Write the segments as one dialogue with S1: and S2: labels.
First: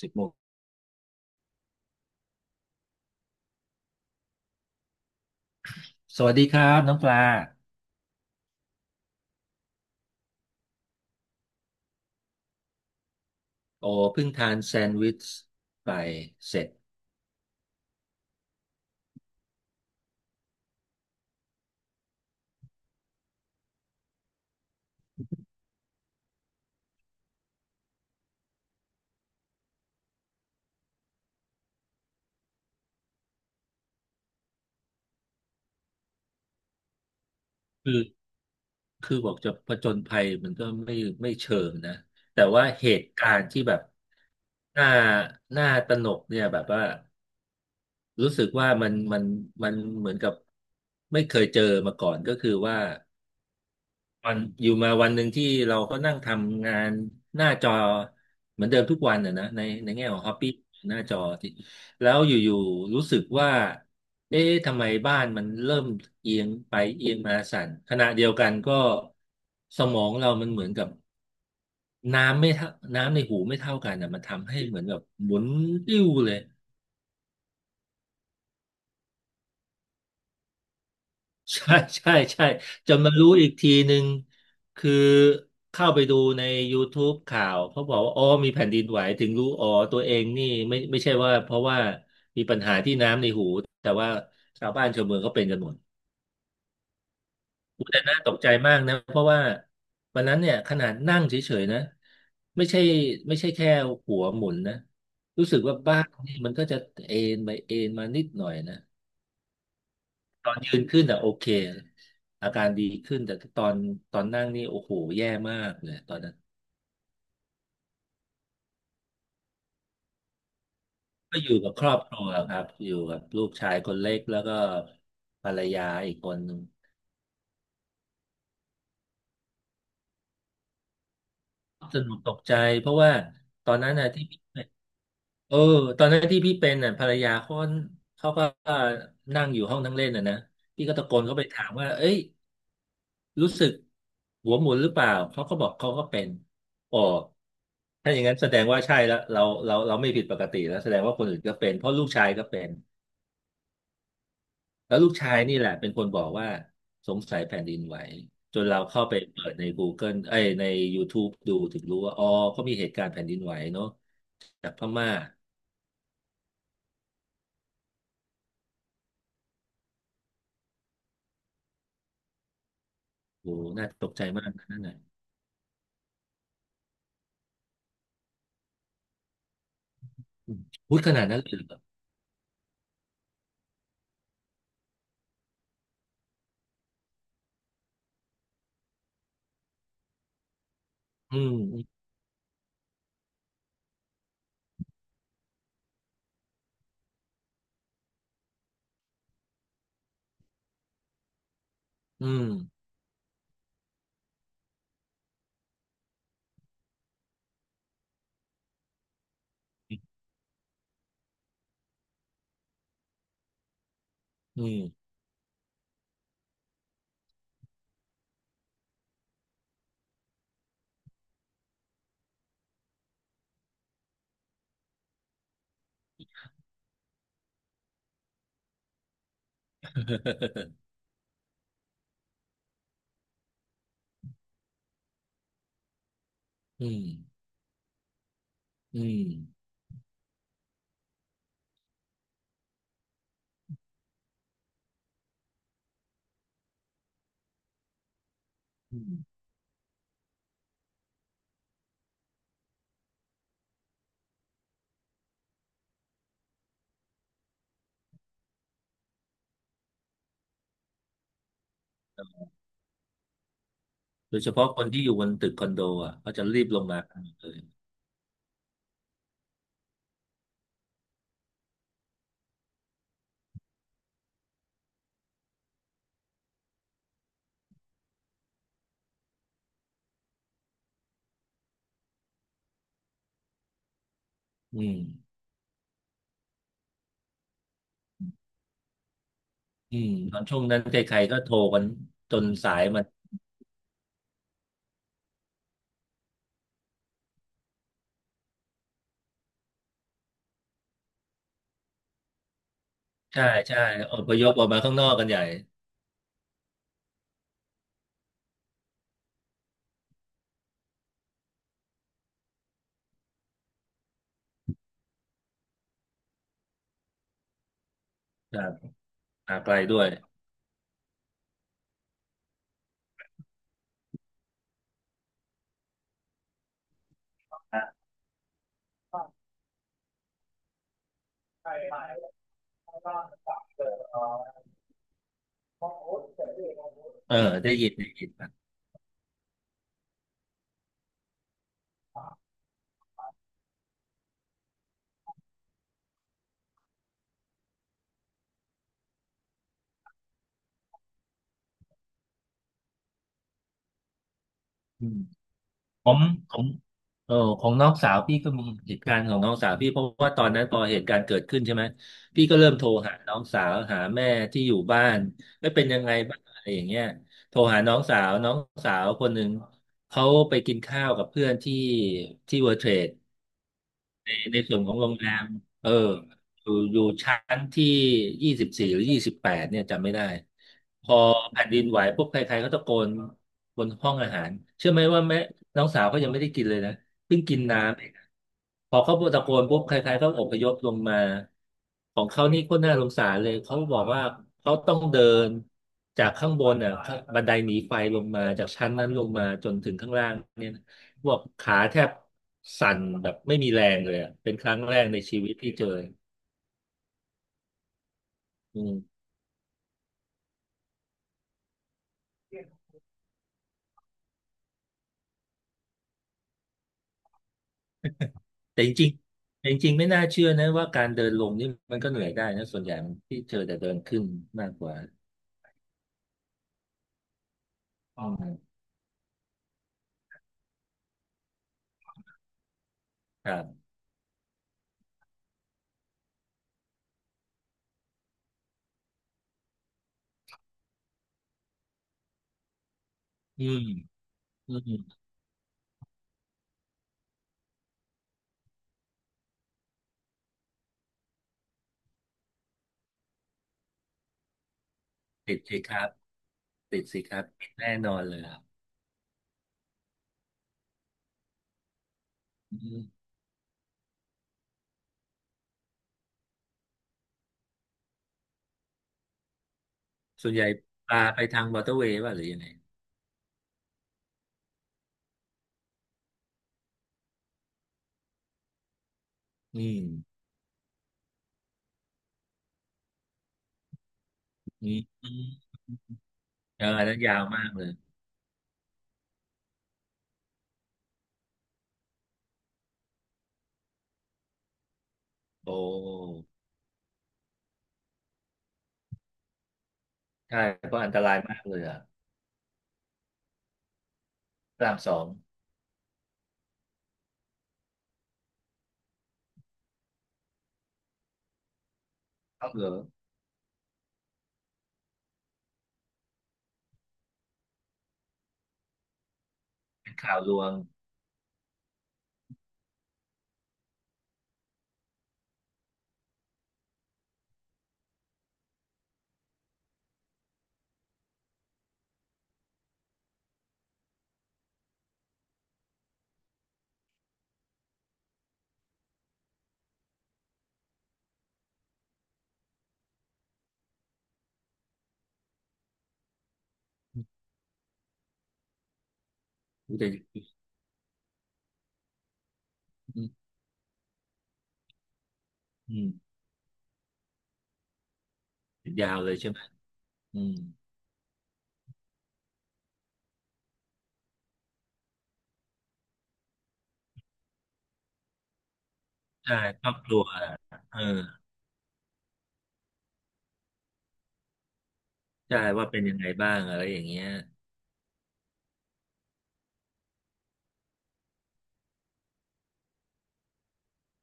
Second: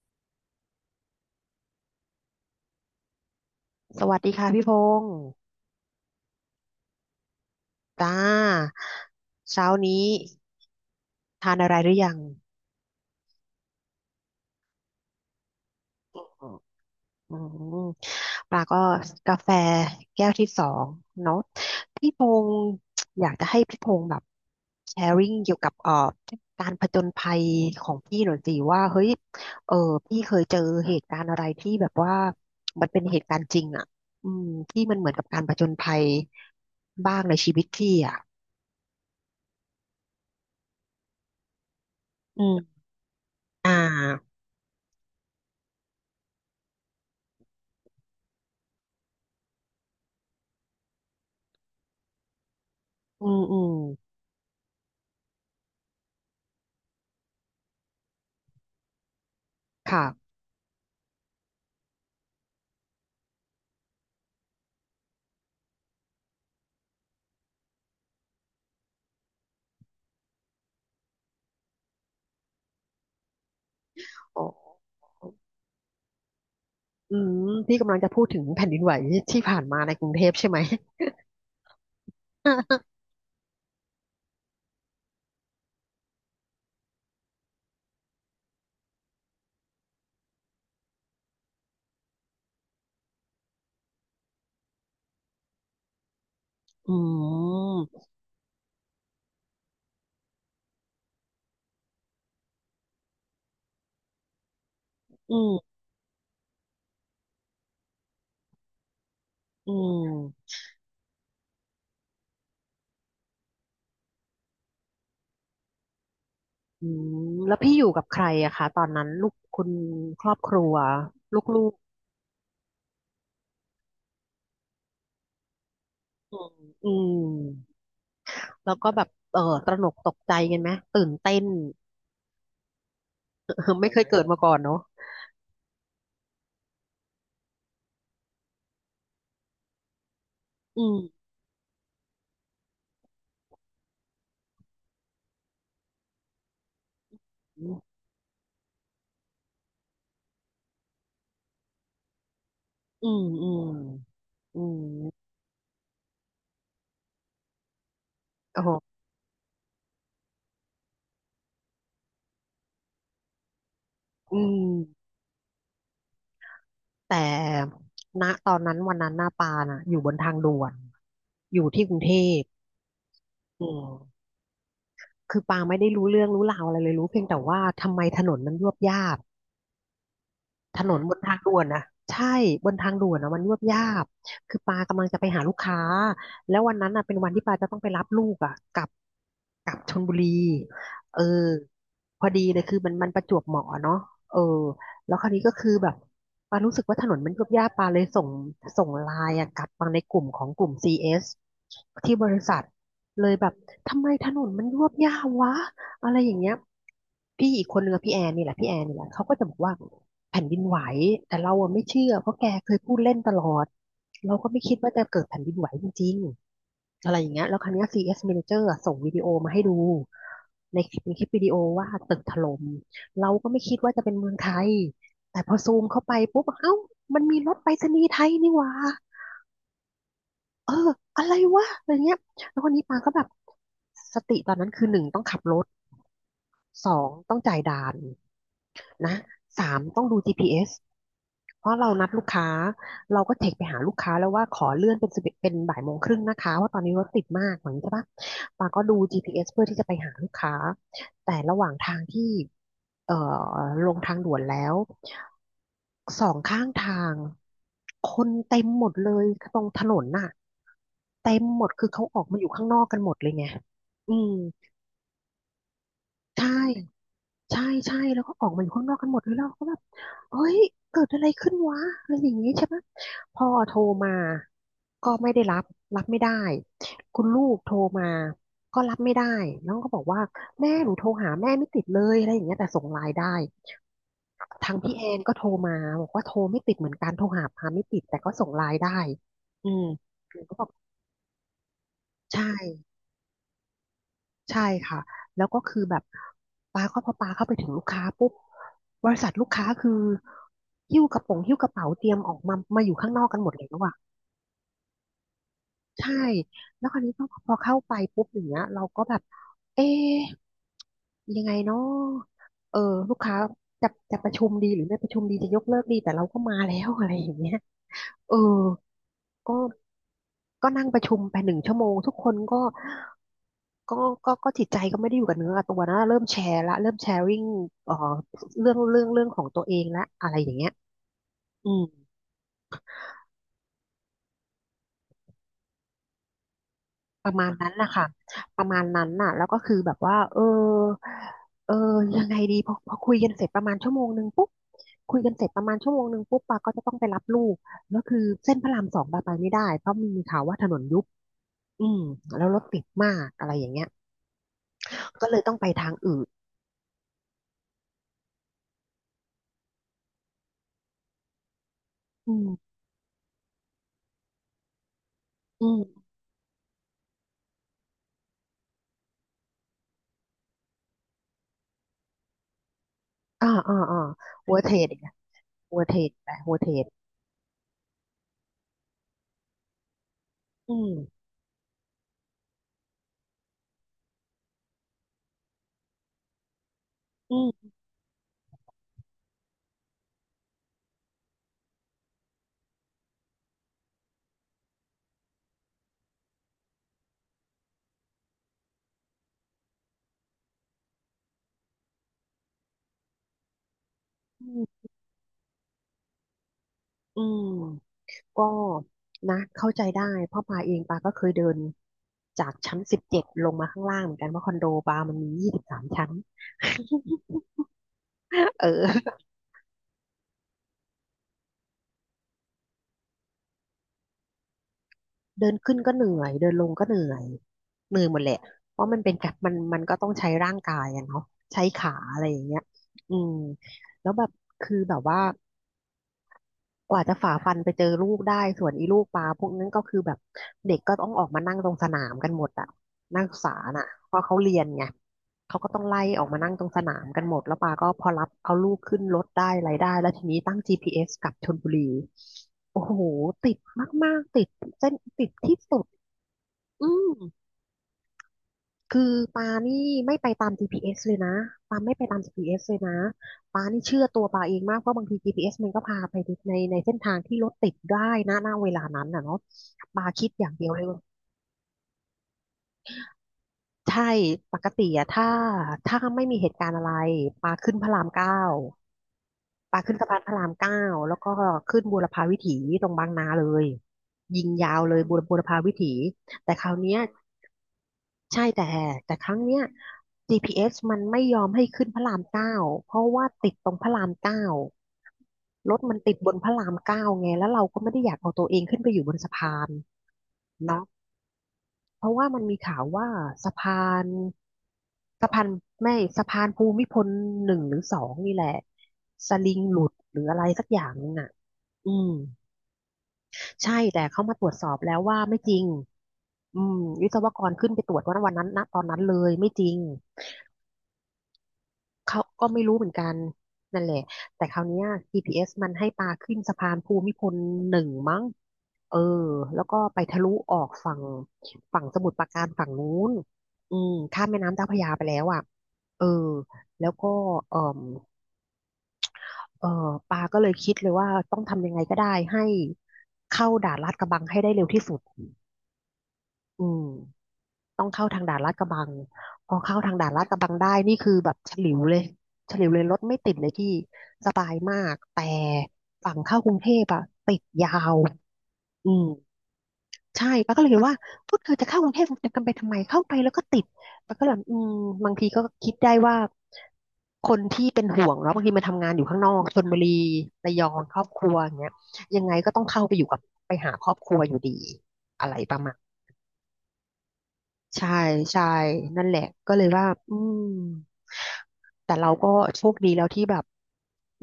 S1: 10 โมง
S2: สวัสดีค่ะพี่พงศ์
S1: สวัสดีครับน้องปลา
S2: จ้าเช้านี้ทานอะไรหรือยัง
S1: โอ้เพิ่งทานแซนด์วิชไปเสร็จ
S2: อืมปลาก็กาแฟแก้วที่สองเนาะพี่พงศ์อยากจะให้พี่พงศ์แบบแชร์ริ่งเกี่ยวกับการผจญภัยของพี่หน่อยสิว่าเฮ้ยเออพี่เคยเจอเหตุการณ์อะไรที่แบบว่ามันเป็นเหตุการณ์จริงอ่ะอืมที่มันเหมือนกับการผจญภัยบ้างในชีวิต
S1: คื
S2: พี่
S1: อ
S2: อ่ะ
S1: คือบอกจะผจญภัยมันก็ไม่เชิงนะ แต่
S2: อื
S1: ว่า
S2: ม
S1: เหตุการณ์ที่
S2: อ่า
S1: แบบน่าน่าตระหนกเนี่ยแบบว่ารู้สึกว่ามันเหมือนกับไม่เคยเจอมาก่อนก็คือว่า
S2: อืม
S1: วันอยู่มาวันหนึ่งที่เราก็นั่งทำงานหน้าจอเหมือนเดิมทุกวันน่ะนะในแง่ของ
S2: ค่ะ
S1: ฮอปปี้หน้าจอที่แล้วอยู่ๆรู้สึกว่าเอ๊ะทำไมบ้านมันเริ่มเอียงไปเอียงมาสั่นขณะเดียวกันก็สมองเรามันเหมือนกับน้ำไม่เท่าน้ำในหูไม่เท่ากันนะมัน
S2: อ๋อ
S1: ทำให้เหมือนกับหมุนติ้วเลย
S2: อืมพี่กำลังจะพูดถึงแผ่นดินไหวที่ผ่านมาในกรุงเทพใช่ไหม
S1: ใช่ใช่ใช่จ นมารู้อีกทีหนึ่งคือเข้าไปดูใน YouTube ข่าวเขาบอกว่าอ๋อมีแผ่นดินไหวถึงรู้อ๋อตัวเองนี่ไม่ใช่ว่าเพราะว่ามีปัญหาที่น้ำในหูแต่ว่าชาวบ้านชาวเมืองเขาเป็นกันหมด
S2: อืม
S1: แต่น่า ตกใจมากนะเพราะว่าวันนั้นเนี่ยขนาดนั่งเฉยๆนะไม่ใช่ไม่ใช่แค่หัวหมุนนะ
S2: อื
S1: รู้สึก
S2: ม
S1: ว่าบ้านนี่มันก็จะเอ็นไปเอ็นมานิดหน่อยนะ
S2: อื
S1: ต
S2: ม
S1: อนยืนขึ้นอ่ะโอเคอาการดีขึ้นแต่ตอนนั่งนี่โอ้โหแย่มากเลยตอนนั้น
S2: อืม แล้วพี่อยู่กับใครอะคะตอนนั้นลูกคุณครอบครัว
S1: ก็
S2: ลู
S1: อยู่กั
S2: ก
S1: บครอบครัวครับอยู่กับลูกชายคนเล็กแล้วก็ภรรยาอีกค
S2: ๆอื
S1: น
S2: ม
S1: หนึ่ง
S2: อืมแล้วก็แบบเออตระหนกตกใจกันไหมตื่นเต้น
S1: สนุกตกใจเพราะว่าตอน
S2: ไม่
S1: นั้น
S2: เคย
S1: น่ะ
S2: เกิ
S1: ที่
S2: ดมา
S1: พี่
S2: ก่อน
S1: เป็น
S2: เนาะ
S1: เออตอนนั้นที่พี่เป็นน่ะภรรยาเขาก็นั่งอยู่ห้องนั่งเล่นน่ะนะ
S2: อื
S1: พี่ก็ตะโก
S2: ม
S1: นเข้าไปถามว่าเอ้ย รู้สึกหัวหมุนหรือเปล่าเขาก็บอกเขาก็เป็นอ๋อ
S2: อืม
S1: ถ้าอย่างนั้นแสดงว่าใช่แล้วเราไม่ผิดปกติแล้วแสดงว่าคนอื่นก็เป็นเพราะลูกชายก็เป็น
S2: อืมอืม
S1: แล้วลูกชายนี่แหละเป็นคนบอกว่าสงสัยแผ่นดินไหวจ
S2: โอ้
S1: น
S2: โห
S1: เราเข้าไปเปิดใน Google เอ้ยใน YouTube ดูถึงรู้ว่าอ๋อเขามีเหตุการณ์แผ่นดินไหวเนาะ
S2: อืม
S1: จากพม่า
S2: แต่ณตอนนั้นวันนั้นหน้าปาน่ะอยู่บนทางด่วนอยู่ที่กรุงเทพ
S1: โอ้
S2: อื
S1: น่า
S2: ม
S1: ตกใจมากนะนั่นน่ะ
S2: คือปางไม่ได้รู้เรื่องรู้ราวอะไรเลยรู้เพียงแต่ว่าทำไมถนนมันยวบยาบ
S1: อืม
S2: ถน
S1: พู
S2: น
S1: ดข
S2: บน
S1: นาด
S2: ทาง
S1: นั้นเล
S2: ด่
S1: ย
S2: วน
S1: เหรอ
S2: นะใช่บนทางด่วนนะมันยวบยาบคือปากำลังจะไปหาลูกค้าแล้ววันนั้นอ่ะเป็นวันที่ปาจะต้องไปรับลูกอ่ะกลับชลบุรีเอ
S1: อื
S2: อ
S1: ม
S2: พอดีเลยคือมันประจวบเหมาะอะเนาะเออแล้วคราวนี้ก็คือแบบปารู้สึกว่าถนนมันยวบยาบปาเลยส่งไลน์อ่ะกลับมาในกลุ่มของกลุ่ม c สที่
S1: อื
S2: บริ
S1: ม
S2: ษัทเลยแบบทำไมถนนมันยวบยาบวะอะไรอย่างเงี้ยพี่อีกคนนึงอะพี่แอนนี่แหละพี่แอนนี่แหละเขาก็จะบอกว่า แผ่นดินไหวแต่เราอะไม่เชื่อเพราะแกเคยพูดเล่นตลอดเราก็ไม่
S1: อื
S2: คิด
S1: ม
S2: ว่าจะเกิดแผ่นดินไหวจริงๆอะไรอย่างเงี้ยแล้วครั้งนี้ย CS Manager อะส่งวิดีโอมาให้ดูในคลิปเป็นคลิปวิดีโอว่าตึกถล่มเราก็ไม่คิดว่าจะเป็นเมืองไทยแต่พอซูมเข้าไปปุ๊บเอ้ามันมีรถไปรษณีย์ไทยนี่หว่าเอออะไรวะอะไรเงี้ยแล้วคนนี้ปาก็แบบสติตอนนั้นคือหนึ่งต้องขับรถ
S1: อื
S2: สอ
S1: ม
S2: งต้องจ่ายด่าน
S1: อืม
S2: นะ
S1: อืม
S2: สามต้องดูจีพีเอส เพราะเรานัดลูกค้าเราก็เทคไปหาลูกค้าแล้วว่าขอเลื่อนเป็น11เป็นบ่ายโมงครึ่งนะคะว่าะตอนนี้รถติดมากเหมือนใช่ปะปาก็ดู
S1: อืม
S2: GPS เอสเพื่อที่จะไปหาลูกค้าแต่ระหว่างทางที่เอ่อลงทางด่วนแล้วสองข้างทางคนเต็มหมดเลยตรงถนนน่ะเต็มหมดคือเขาออกมาอยู่ข้างนอกกันหมดเลยไงอืม
S1: โดยเฉพาะคนที่อยู่บนตึกคอนโดอ่ะเขาจะ
S2: ใช่
S1: รีบลงมากันหมดเลย
S2: ใช่ใช่แล้วก็ออกมาอยู่ข้างนอกกันหมดเลยแล้วเราก็แบบเฮ้ยเกิดอะไรขึ้นวะอะไรอย่างนี้ใช่ไหมพ่อโทรมาก็ไม่ได้รับไม่ได้คุณลูกโทรมาก็รับไม่ได้น้องก็บอกว่าแม่หนูโทรหาแม่ไม่ติดเลยอะไรอย่างเงี้ยแต่ส่งไลน์ได้ทาง
S1: อื
S2: พี่
S1: ม
S2: แอนก็โทรมาบอกว่าโทรไม่ติดเหมือนกันโทรหาพาไม่ติดแต่ก็ส่งไลน์ได้อืม
S1: อืม
S2: ห
S1: ตอ
S2: นู
S1: น
S2: ก็
S1: ช่ว
S2: บ
S1: ง
S2: อก
S1: นั้นใครๆก็โทรกันจน
S2: ใช่
S1: สายมัน
S2: ใช่ค่ะแล้วก็คือแบบปาเข้าพอปาเข้าไปถึงลูกค้าปุ๊บบริษัทลูกค้าคือหิ้วกระเป๋าเตรียมออกมามาอยู่ข้างนอกกัน
S1: ใช่
S2: หมดแล้ว
S1: ใช่
S2: อะ
S1: อพยพออกมาข้างนอกกันใหญ่
S2: ใช่แล้วคราวนี้พอเข้าไปปุ๊บอย่างเงี้ยเราก็แบบเอ๊ะยังไงเนาะเออลูกค้าจะประชุมดีหรือไม่ประชุมดีจะยกเลิกดีแต่เราก็มาแล้วอะไรอย่างเงี้ยเออ
S1: ครับ
S2: ก็
S1: มาไกลด้วย
S2: ก็นั่งประชุมไปหนึ่งชั่วโมงทุกคนก็ ก็ก็จิตใจก็ไม่ได้อยู่กับเนื้อกับตัวนะเริ่มแชร์ละเริ่มแชร์ริ่งเอ่อเรื่องของตัวเองละอะไรอย่างเงี้ยอืมป
S1: เอ
S2: ระ
S1: อ
S2: มาณนั้
S1: ได้
S2: น
S1: ยิ
S2: นะ
S1: น
S2: คะ
S1: ได้ยินครั
S2: ประ
S1: บ
S2: มาณนั้นน่ะ แล้วก็คือแบบว่าเออยังไงดีพอคุยกันเสร็จประมาณชั่วโมงหนึ่งปุ๊บคุยกันเสร็จประมาณชั่วโมงหนึ่งปุ๊บปาก็จะต้องไปรับลูกแล้วคือเส้นพระรามสองปาไปไม่ได้เพราะมีข่าวว่าถนนยุบอืมแล้วรถติดมากอะไรอย่างเงี้ย
S1: อืม
S2: ก็เลยต้องไปทาง
S1: ผม
S2: อื่น
S1: ของของน้องสาวพี่ก็มีเหตุการณ์ของน้องสาวพี่เพราะว่าตอนนั้นพอเหตุการณ์เกิดขึ้นใช่ไหม
S2: อื
S1: พี่ก็เริ่
S2: ม
S1: มโทรหาน้องสาวหาแม่ที่อยู่บ้าน
S2: อื
S1: ไม่เป็นยัง
S2: ม
S1: ไงบ้างอะไรอย่างเงี้ยโทรหาน้องสาวคนหนึ่งเขาไปกินข้าวกับเพื่อนที่เวิร์เทรด
S2: อ่าอ่าอ่า
S1: ใน
S2: หั
S1: ใน
S2: วเทร
S1: ส่วน
S2: ด
S1: ขอ
S2: อี
S1: ง
S2: ก
S1: โร
S2: แล้ว
S1: งแรม
S2: หัว
S1: เออ
S2: เทรดไปหัว
S1: อ
S2: เทร
S1: ยู่
S2: ด
S1: อยู่ชั้นที่24หรือ28เนี่ยจำไม่ได้
S2: อื
S1: พอ
S2: ม
S1: แผ่นดินไหวปุ๊บใครๆก็ตะโกนบนห้องอาหารเชื่อไหมว่าแม่น้องสาวเขายังไม่ได้กินเลยนะ
S2: อื
S1: เพิ่งกิน
S2: ม
S1: น้ำเองพอเขาตะโกนปุ๊บใครๆก็อพยพลงมาของเขานี่ก็น่าสงสารเลยเขาบอกว่าเขาต้องเดินจากข้างบนอ่ะบันไดหนีไฟลงมาจากชั้นนั้นลงมาจนถึงข้างล่างเนี่ย พวกขาแทบสั่นแบบไม่มีแรงเลยอะ
S2: อื
S1: เป็นครั้
S2: ม
S1: งแรกในชีวิตที่เจอ
S2: อืม ก็
S1: อืม
S2: นะเข้าใจได้เพราะปาเองปาก็เคยเดินจากชั้น17ลงมาข้างล่างเหมือนกันเพราะคอนโดปามันมี23ชั้น เ
S1: แต่จริง
S2: ออ
S1: ๆแต่จริงๆไม่น่าเชื่อนะว่าการเดินลงนี่มันก็เหนื่อยได้นะส่วนใหญ่มันที่เจอแต่เดินขึ้นมากกว่า
S2: เดินขึ้นก็เหนื่อยเดินลงก็เหนื่อยเหนื่อยหม
S1: อ๋
S2: ด
S1: อ
S2: แหละเพราะมันเป็นการมันก็ต้องใช้ร่างกายอะเนาะใช้ขาอะไรอย่างเงี้ยอืม
S1: ครับ
S2: แล้วแบบคือแบบว่า กว่าจะฝ่าฟันไปเจอลูกได้ส่วนอีลูกปลาพวกนั้นก็คือแบบเด็กก็ต้องออกมานั่งตรงสนามกันหมดอะนักศึกษา
S1: อื
S2: น่ะ
S1: ม
S2: เพราะเขาเรียน
S1: อื
S2: ไง
S1: ม
S2: เขาก็ต้องไล่ออกมานั่งตรงสนามกันหมดแล้วปาก็พอรับเอาลูกขึ้นรถได้อะไรได้แล้วทีนี้ตั้ง GPS กลับชลบุรีโอ้โหติดมากๆติดเส้นติด
S1: ติ
S2: ที่
S1: ด
S2: สุ
S1: สิ
S2: ด
S1: ครับ
S2: อื
S1: ติด
S2: ม
S1: สิครับติดแน่นอนเลยครับ
S2: คือปานี่ไม่ไปตาม GPS เอสเลยนะปาไม่ไปตาม GPS เอสเล
S1: อื
S2: ยนะ
S1: ม
S2: ปานี่เชื่อตัวปาเองมากเพราะบางที GPS มันก็พาไปในเส้นทางที่รถติดได้นะณเวลานั้นน่ะเนาะปาคิดอ
S1: ส่
S2: ย่า
S1: ว
S2: ง
S1: นให
S2: เดี
S1: ญ่
S2: ยวเลยว่า
S1: ปลาไปทางมอเตอร์เวย์ป่ะหรือยังไง
S2: ใช่ปกติอะถ้าไม่มีเหตุการณ์อะไรปาขึ้นพระรามเก้าปา
S1: อื
S2: ขึ้น
S1: ม
S2: สะพานพระรามเก้าแล้วก็ขึ้นบูรพาวิถีตรงบางนาเลยยิงยาว
S1: อื
S2: เล
S1: ม
S2: ย
S1: อื
S2: บู
S1: ม
S2: รพาวิถีแต่คราว
S1: เออ
S2: เนี้ย
S1: อันนั้นยาวมากเลย
S2: ใช่แต่ครั้งเนี้ย GPS มันไม่ยอมให้ขึ้นพระรามเก้าเพราะว่าติดตรงพระรามเก้า
S1: โอ
S2: รถมันติดบนพ
S1: ้
S2: ระรามเก้าไงแล้วเราก็ไม่ได้อยากเอาตัวเองขึ้นไปอยู่บนสะพาน
S1: ใช่
S2: เนาะ
S1: เพราะอันตรายมากเลยอ่ะ
S2: เพราะว่ามันมีข่าวว่าสะพาน
S1: พระรามสอง
S2: สะพานไม่สะพานภูมิพลหนึ่งหรือสองนี่แหละสลิงหลุดหรืออะไรสักอย่างนึงน่ะอืม
S1: คัเหอ
S2: ใช่แต่เขามาตรวจสอบแล้วว่าไม่จริงอืมวิศวกรขึ้นไปตรวจวันนั้นนะตอนนั้นเลยไม่จริง
S1: เป็นข่าวลวง
S2: เขาก็ไม่รู้เหมือนกันนั่นแหละแต่คราวเนี้ย GPS มันให้ปาขึ้นสะพานภูมิพลหนึ่งมั้งเออแล้วก็ไปทะลุออกฝั่งฝั่งสมุทรปราการฝั่งนู้นอืมข้ามแม่น้ำเจ้าพระยาไปแล้วอ่ะเออแล้วก็เออเออปาก็เลยคิดเลยว่าต้องทำยังไงก็ได้ให้เข้าด่านลาดกระบังให้ได้เร็วที่สุดอืม
S1: อุ
S2: ต้องเข้าทางด่านลาดกระบังพอเข้าทา
S1: ๊
S2: ง
S1: ยแต
S2: ด่านลาดก
S1: ่
S2: ระบังได้นี่คือแบบฉลิวเลยฉลิวเลยรถไม่
S1: อืม
S2: ติดเลยพี่สบายมากแต่
S1: อืม
S2: ฝั่งเข้ากรุงเทพอะติดยาวอืม
S1: ยาวเลยใช่ไหม
S2: ใช่
S1: อืม
S2: ป้าก็เลยเห็นว่าพูดคือจะเข้ากรุงเทพจะกันไปทำไมเข้าไปแล้วก็ติดป้าก็เลยอืมบางทีก็คิดได้ว่าคนที่เป็นห่วงเนาะบางทีมาทำงานอยู่ข้างนอก
S1: ใช่
S2: ชลบุ
S1: ครอบ
S2: รี
S1: ครัว
S2: ระยอง
S1: เอ
S2: ค
S1: อ
S2: รอบครัวอย่างเงี้ยยังไงก็ต้องเข้าไปอยู่กับไปหาครอบครัวอยู่ดีอะไรป
S1: ใช่
S2: ระมาณ
S1: ว่าเป็นยังไงบ้างอะไรอย่างเงี้ย
S2: ใช่ใช่นั่นแหละก็เลยว่าอืมแต่เราก็โชคดีแล้วที่แบบ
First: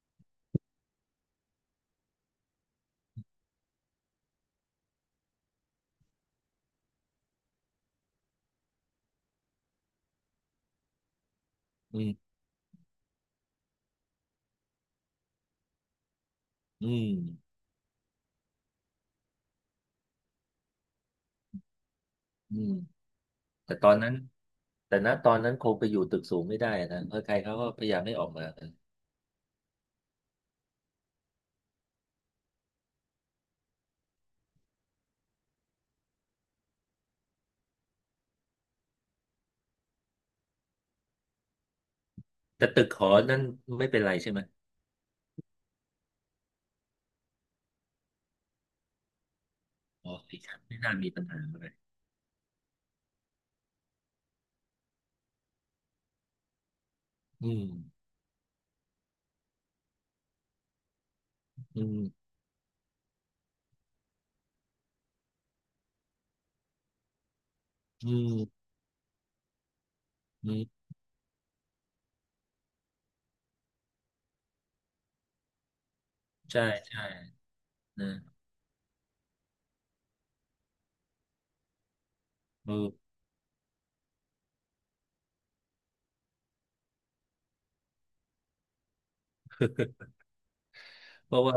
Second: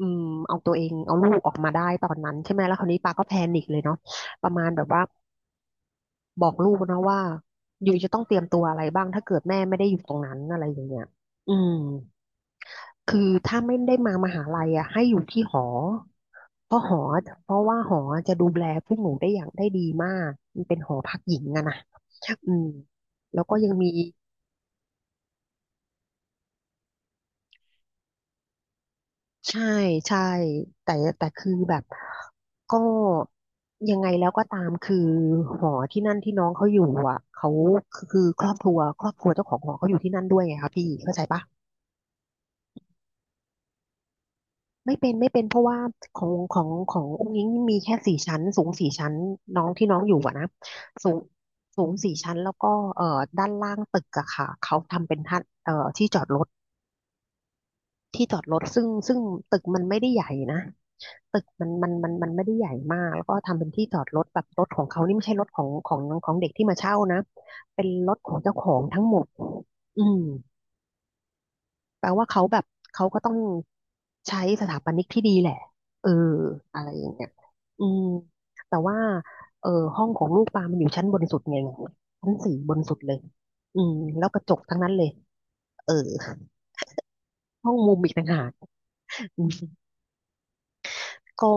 S2: อืมเอาตัวเองเอาลูกออกมาได้ตอนนั้นใช่ไหมแล้วคราวนี้ปาก็แพนิคเลยเนาะประมาณแบบว่าบอกลูกนะว่าอยู่จะต้องเตรียมตัวอะไรบ้างถ้าเกิดแม่ไม่ได้อยู่ตรงนั้นอะไรอย่างเงี้ยอืม
S1: อืม
S2: คือถ้าไม่ได้มามหาลัยอ่ะให้อยู่ที่หอเพราะห
S1: อื
S2: อ
S1: ม
S2: เพราะว่าหอจะดูแลพวกหนูได้อย่างได้ดีมากมันเป็นหอพักหญิงอะนะอื
S1: อื
S2: ม
S1: ม
S2: แล้วก็ยัง
S1: แต่ต
S2: มี
S1: อนนั้นแต่ณตอนนั้นคงไปอยู่ตึกสูงไม่ได้นะเพราะใครเขาก็พยายามไม่ออกมากัน
S2: ใช่ใช่แต่แต่คือแบบก็ยังไงแล้วก็ตามคือหอที่นั่นที่น้องเขาอยู่อ่ะเขาคือครอบครัวเจ้าของหอเขาอยู่ที่นั่นด้วยไงคะพี่เข้าใจปะ
S1: แต่ตึกหอนั้นไม่เป็นไรใช่ไหม
S2: ไม่เป็นเพราะว่าของอุ้งอิ๊งมีแค่สี่ชั้นสูงสี่ชั้นน้องที่น้อง
S1: อ๋
S2: อ
S1: อ
S2: ยู่อะ
S1: อีก
S2: นะ
S1: ครับไม่น่า
S2: สู
S1: มี
S2: ง
S1: ปัญหาอะไร
S2: สูงสี่ชั้นแล้วก็ด้านล่างตึกอะค่ะเขาทำเป็นท่าที่จอดรถ
S1: อืม
S2: ที่จอดรถซึ่งตึกมันไม่ได้ใหญ่นะตึกมัน
S1: อื
S2: มันมันมั
S1: ม
S2: นไม่ได้ใหญ่มากแล้วก็ทำเป็นที่จอดรถแบบรถของเขานี่ไม่ใช่รถของเด็กที่มาเช่านะเป็นร
S1: อื
S2: ถข
S1: ม
S2: องเจ้าของทั้งหมดอืม
S1: อืม
S2: แปลว่าเขาแบบเขาก็ต้องใช้สถาปนิกที่ดีแหละเออ
S1: ใช่
S2: อะไร
S1: ใช่
S2: อย่างเงี้ยอืม
S1: นะ
S2: แต่ว่าเออห้องของลูกปลามันอยู่ชั้นบนสุดไงชั้นสี่บ
S1: เอ
S2: นสุด
S1: อ
S2: เลยอืมแล้วกระจกทั้งนั้นเลยเออห้องมุมอีกต่างหากอืม
S1: เพราะ
S2: ก็
S1: ว่า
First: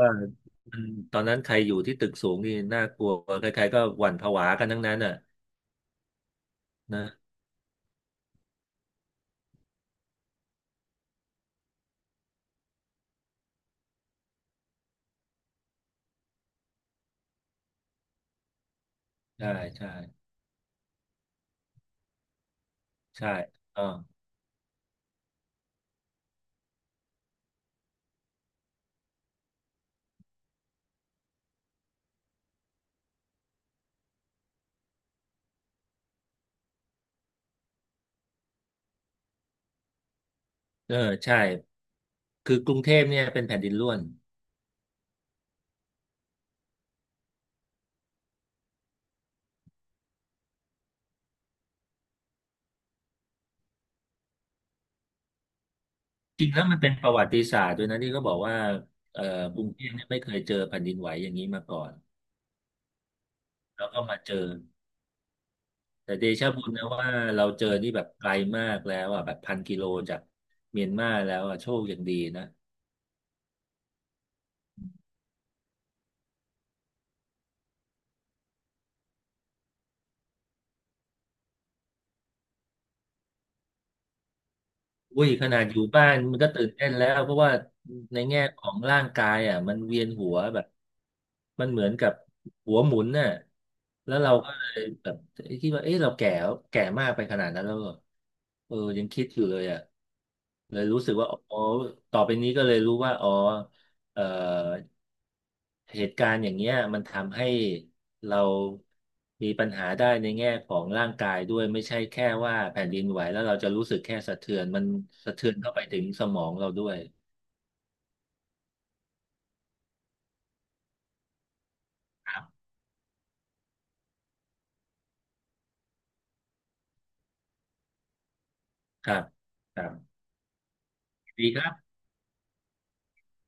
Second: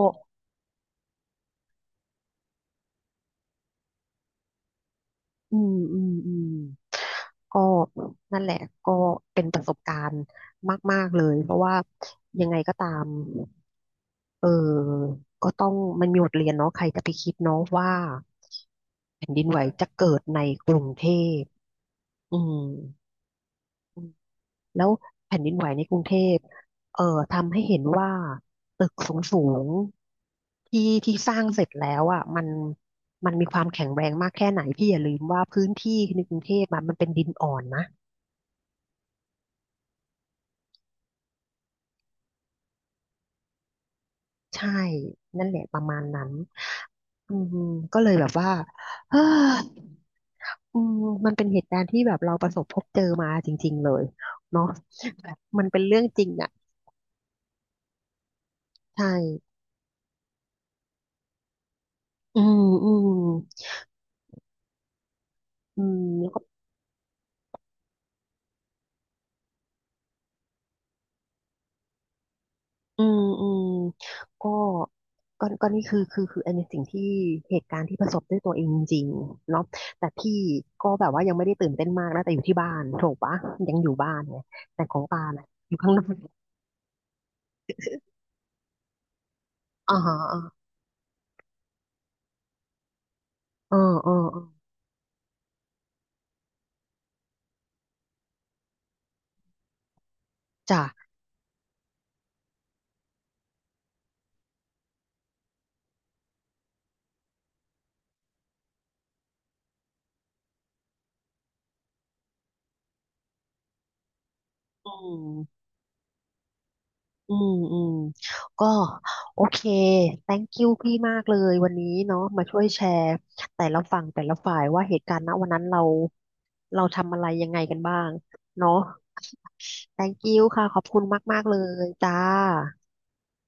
S1: มันตอนนั้นใครอยู่ที่ตึกสูงนี่น่ากลัวใครๆก็หวั่นผวากันทั้งนั้นอ่ะ
S2: อืมอืมอืม
S1: นะ
S2: ก็นั่นแหละก็เป็นประสบการณ์มากๆเลยเพราะว่ายังไงก็ตามเออก็ต้องมันมีบทเรียนเนาะใครจะไปคิดเนาะว่าแผ่นดิน
S1: ใช่
S2: ไหวจะ
S1: ใช่
S2: เกิดในกรุงเทพอืม
S1: ใช่เออ
S2: อืมแล้วแผ่นดินไหวในกรุงเทพเอ่อทำให้เห็นว่าตึกสูงสูงที่ที่สร้างเสร็จแล้วอ่ะมันมีความแข็งแรงมากแค่ไหนพี่อย่าลืมว่าพื้นที่ในกรุงเทพอะมันเป็นดินอ่อนนะ
S1: เออใช่ คือกรุงเทพเนี่ยเป็นแผ่นดินร่วน
S2: ใช่นั่นแหละประมาณนั้นอืมก็เลยแบบว่า เอออืมมันเป็นเหตุการณ์ที่แบบเราประสบพบเจอมาจริงๆเลยเนาะแบบมันเป็นเรื่องจริง
S1: จริ
S2: อ่ะ
S1: งแล้วมันเป็นประวัติศาสตร์ด้วยนะที่ก็บอกว่า
S2: ใช่
S1: เอ่อกรุงเทพเนี่ยไม่เคยเจอแผ่นดินไหวอย่างนี้มาก่อน
S2: อืมอืม
S1: แล้วก็มาเจอ
S2: อืม
S1: แต่เด
S2: แล้วก็
S1: ชะบุญนะว่าเราเจอนี่แบบไกลมากแล้วอ่ะแบบ1,000 กิโลจากเมียนมาแล้วอ่ะโชคอย่างดีนะ
S2: อืมอืมก็ก็นี่คืออันนี้สิ่งที่เหตุการณ์ที่ประสบด้วยตัวเองจริงๆเนาะแต่พี่ก็แบบว่ายังไม่ได้ตื่นเต้นมากนะแต่อยู่ที่บ้านถูกปะยังอยู่บ้านไงแต่ของปา
S1: อุ้ยข
S2: น่ะ
S1: นาด
S2: อ
S1: อ
S2: ยู่
S1: ยู่
S2: ข้างนอ
S1: บ้าน
S2: ก
S1: มันก็ตื่นเต้นแล้วเพราะว่าในแง่ของร่างกายอ่ะมันเวี
S2: อ่า
S1: ยน
S2: ฮะ
S1: หัว
S2: อ่า
S1: แบบมันเหมือนกับหัวหมุนน่ะ
S2: เออเออ
S1: แล้วเรา
S2: เออ
S1: ก็เลยแบบคิดว่าเอ๊ะเราแก่แล้วแก่มากไปขนาดนั้นแล้วเหรอเออยังคิดอยู่เลยอ่ะเล
S2: จ้ะ
S1: ยรู้สึกว่าอ๋อต่อไปนี้ก็เลยรู้ว่าอ๋อเออ เหตุการณ์อย่างเงี้ยมันทำให้เรามีปัญหาได้ในแง่ของร่างกายด้วยไม่ใช่แค่ว่าแผ่นดินไหวแล้วเราจะรู้สึกแค่สะเทือนมัน
S2: อื
S1: สะเทือน
S2: ม
S1: เข้าไปถึงสมองเราด้วย
S2: อืมอืมก็โอเค thank you พี่มากเลยวันนี้เนาะ
S1: ครั
S2: มา
S1: บ
S2: ช่วยแชร์ แต่ละฝั่งแต่ละฝ่ายว่าเหตุการณ์ณวันนั้นเราทำอะไรยังไงกันบ้างเนาะ
S1: ครับครับ
S2: thank you ค่ะขอบคุณมาก
S1: ดี
S2: ๆเล
S1: ครับ
S2: ยจ้า